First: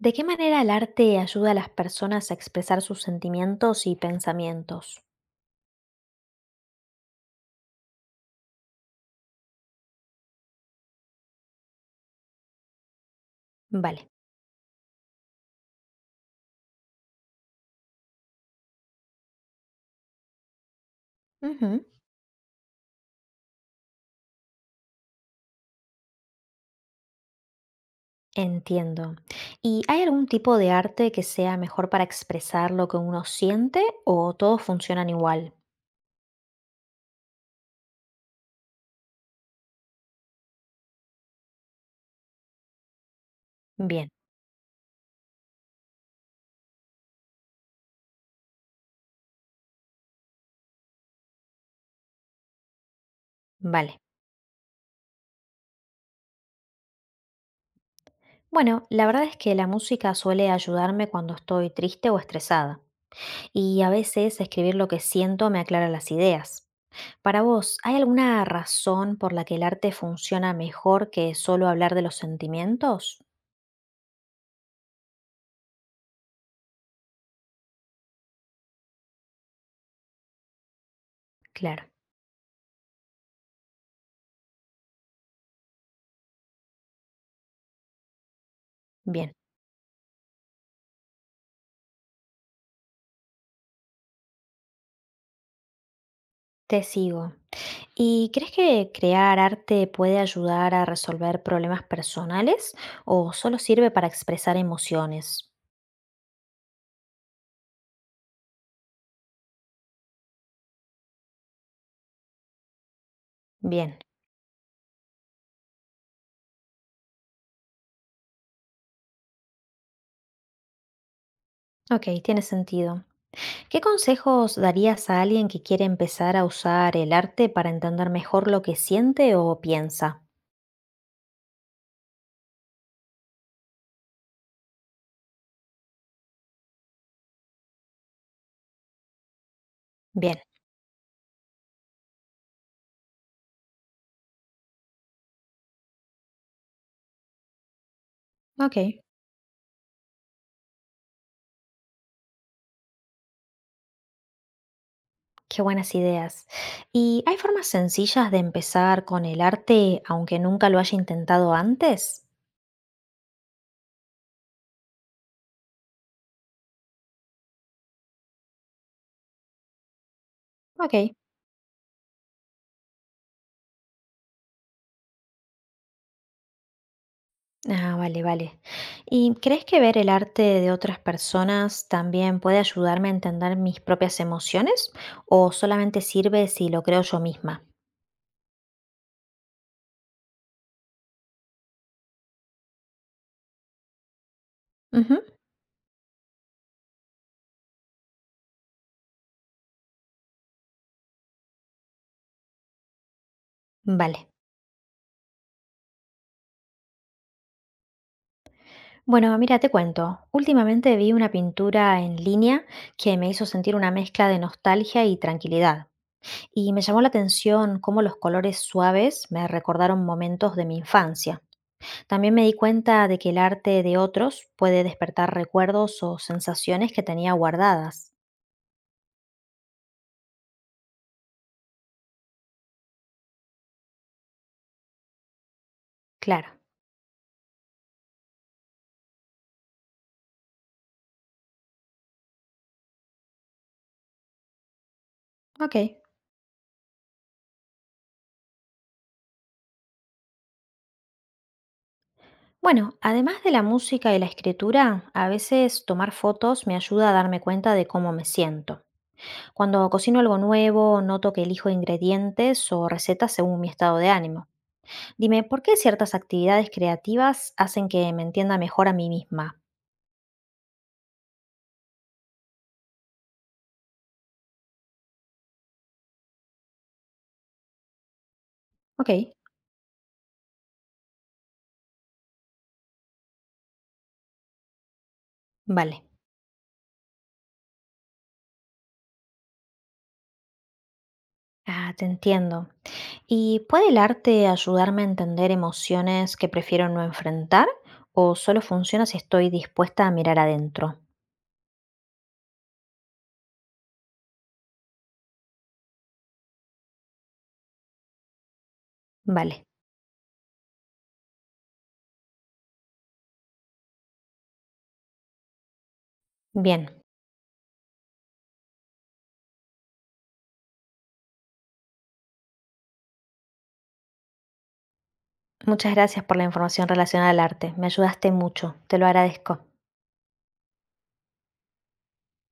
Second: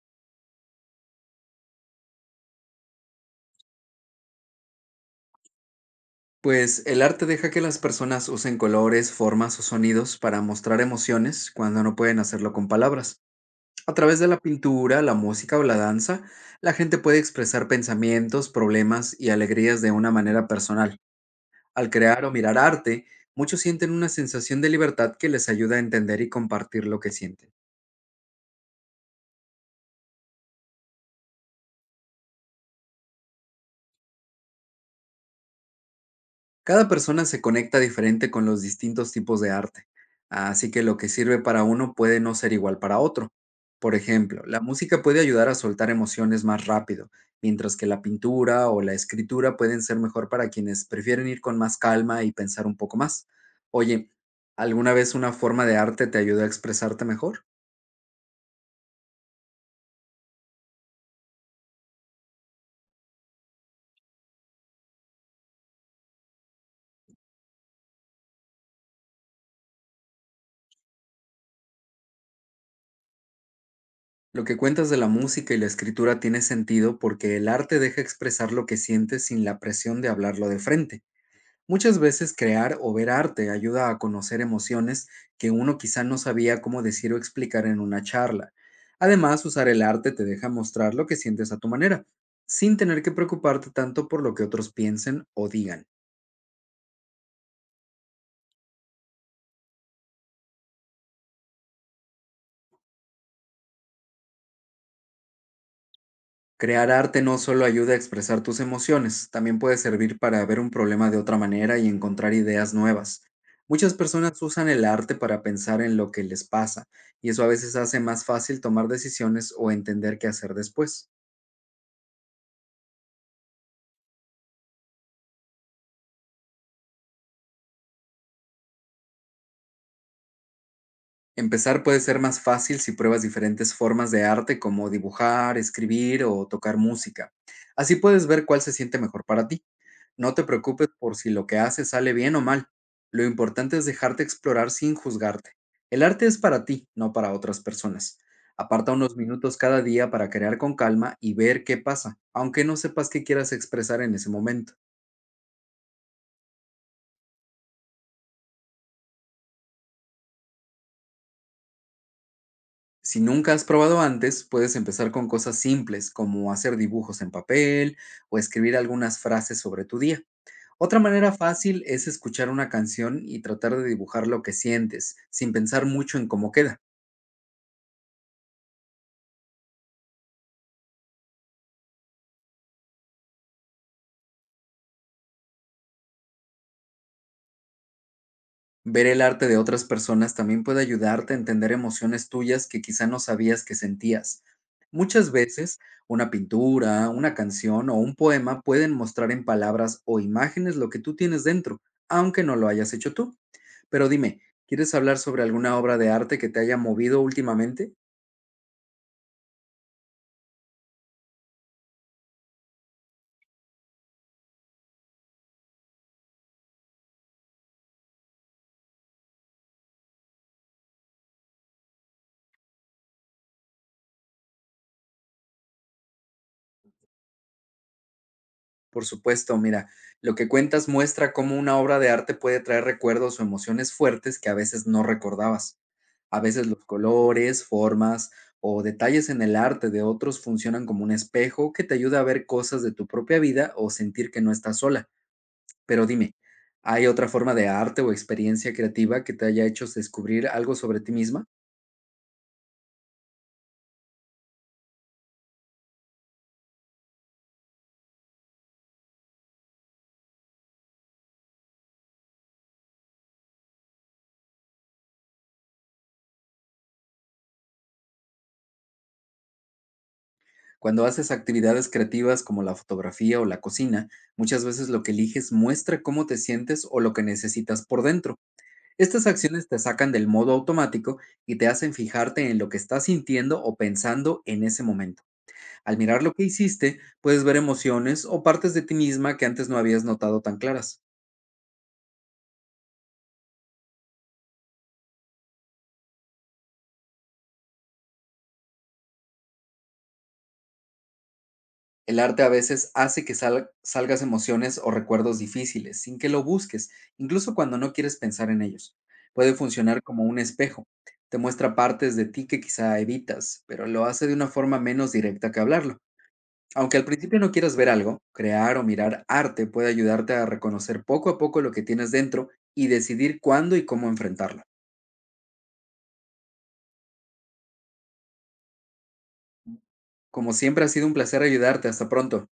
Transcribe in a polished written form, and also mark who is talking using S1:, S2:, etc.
S1: ¿De qué manera el arte ayuda a las personas a expresar sus sentimientos y pensamientos?
S2: Pues el arte deja que las personas usen colores, formas o sonidos para mostrar emociones cuando no pueden hacerlo con palabras. A
S1: Vale.
S2: través de la pintura, la música o la danza, la gente puede expresar pensamientos, problemas y alegrías de una manera personal.
S1: Ujú.
S2: Al crear o mirar arte, muchos sienten una sensación de libertad que les ayuda a entender y compartir lo que sienten.
S1: Entiendo. ¿Y hay algún tipo de arte que sea mejor para expresar lo que uno siente o todos funcionan igual?
S2: Cada persona se conecta diferente con los distintos tipos de arte, así que lo que sirve para uno puede no ser igual para otro. Por
S1: Bien,
S2: ejemplo, la música puede ayudar a soltar emociones más rápido, mientras que la pintura o la escritura pueden ser mejor para quienes prefieren ir con más calma y pensar un poco más.
S1: vale.
S2: Oye, ¿alguna vez una forma de arte te ayudó a expresarte mejor?
S1: Bueno, la verdad es que la música suele ayudarme cuando estoy triste o estresada, y a veces escribir lo que siento me aclara las ideas. Para vos, ¿hay alguna razón por la que el arte funciona mejor que solo hablar de los sentimientos?
S2: Lo que cuentas de la música y la escritura tiene sentido porque el arte deja expresar lo que sientes sin la presión de hablarlo de frente.
S1: Claro.
S2: Muchas veces crear o ver arte ayuda a conocer emociones que uno quizá no sabía cómo decir o explicar en una charla.
S1: Bien,
S2: Además, usar el arte te deja mostrar lo que sientes a tu manera, sin tener que preocuparte tanto por lo que otros piensen o digan.
S1: te sigo. ¿Y crees que crear arte puede ayudar a resolver problemas personales o solo sirve para expresar emociones?
S2: Crear arte no solo ayuda a expresar tus emociones, también puede servir para ver un problema de otra manera y encontrar ideas nuevas. Muchas
S1: Bien,
S2: personas usan el arte para pensar en lo que les pasa, y eso a veces hace más fácil tomar decisiones o entender qué hacer después.
S1: ok, tiene sentido. ¿Qué consejos darías a alguien que quiere empezar a usar el arte para entender mejor lo que siente o piensa?
S2: Empezar puede ser más fácil si pruebas diferentes formas de arte como dibujar, escribir o tocar música. Así puedes ver cuál se siente mejor para ti. No
S1: Bien,
S2: te preocupes por si lo que haces sale bien o mal. Lo importante es dejarte explorar sin juzgarte. El arte es para ti, no para otras personas. Aparta
S1: ok.
S2: unos minutos cada día para crear con calma y ver qué pasa, aunque no sepas qué quieras expresar en ese momento.
S1: Qué buenas ideas. ¿Y hay formas sencillas de empezar con el arte aunque nunca lo haya intentado antes?
S2: Si nunca has probado antes, puedes empezar con cosas simples como hacer dibujos en papel o escribir algunas frases sobre tu día. Otra
S1: Ok.
S2: manera fácil es escuchar una canción y tratar de dibujar lo que sientes, sin pensar mucho en cómo queda.
S1: Ah, vale, vale. ¿Y crees que ver el arte de otras personas también puede ayudarme a entender mis propias emociones o solamente sirve si lo creo yo misma?
S2: Ver el arte de otras personas también puede ayudarte a entender emociones tuyas que quizá no sabías que sentías.
S1: Ujú.
S2: Muchas veces, una pintura, una canción o un poema pueden mostrar en palabras o imágenes lo que tú tienes dentro, aunque no lo hayas hecho tú. Pero
S1: Vale.
S2: dime, ¿quieres hablar sobre alguna obra de arte que te haya movido últimamente?
S1: Bueno, mira, te cuento. Últimamente vi una pintura en línea que me hizo sentir una mezcla de nostalgia y tranquilidad. Y me llamó la atención cómo los colores suaves me recordaron momentos de mi infancia. También me di cuenta de que el arte de otros puede despertar recuerdos o sensaciones que tenía guardadas.
S2: Por supuesto, mira, lo que cuentas muestra cómo una obra de arte puede traer recuerdos o emociones fuertes que a veces no recordabas. A
S1: Claro,
S2: veces los colores, formas o detalles en el arte de otros funcionan como un espejo que te ayuda a ver cosas de tu propia vida o sentir que no estás sola.
S1: ok.
S2: Pero dime, ¿hay otra forma de arte o experiencia creativa que te haya hecho descubrir algo sobre ti misma?
S1: Bueno, además de la música y la escritura, a veces tomar fotos me ayuda a darme cuenta de cómo me siento. Cuando cocino algo nuevo, noto que elijo ingredientes o recetas según mi estado de ánimo. Dime, ¿por qué ciertas actividades creativas hacen que me entienda mejor a mí misma?
S2: Cuando haces actividades creativas como la fotografía o la cocina, muchas veces lo que eliges muestra cómo te sientes o lo que necesitas por dentro.
S1: Ok,
S2: Estas acciones te sacan del modo automático y te hacen fijarte en lo que estás sintiendo o pensando en ese momento. Al
S1: vale.
S2: mirar lo que hiciste, puedes ver emociones o partes de ti misma que antes no habías notado tan claras.
S1: Ah, te entiendo. ¿Y puede el arte ayudarme a entender emociones que prefiero no enfrentar? ¿O solo funciona si estoy dispuesta a mirar adentro?
S2: El arte a veces hace que salgas emociones o recuerdos difíciles sin que lo busques, incluso cuando no quieres pensar en ellos. Puede
S1: Vale,
S2: funcionar como un espejo. Te muestra partes de ti que quizá evitas, pero lo hace de una forma menos directa que hablarlo. Aunque
S1: bien.
S2: al principio no quieras ver algo, crear o mirar arte puede ayudarte a reconocer poco a poco lo que tienes dentro y decidir cuándo y cómo enfrentarlo.
S1: Muchas gracias por la información relacionada al arte. Me ayudaste mucho. Te lo agradezco.
S2: Como siempre ha sido un placer ayudarte. Hasta pronto.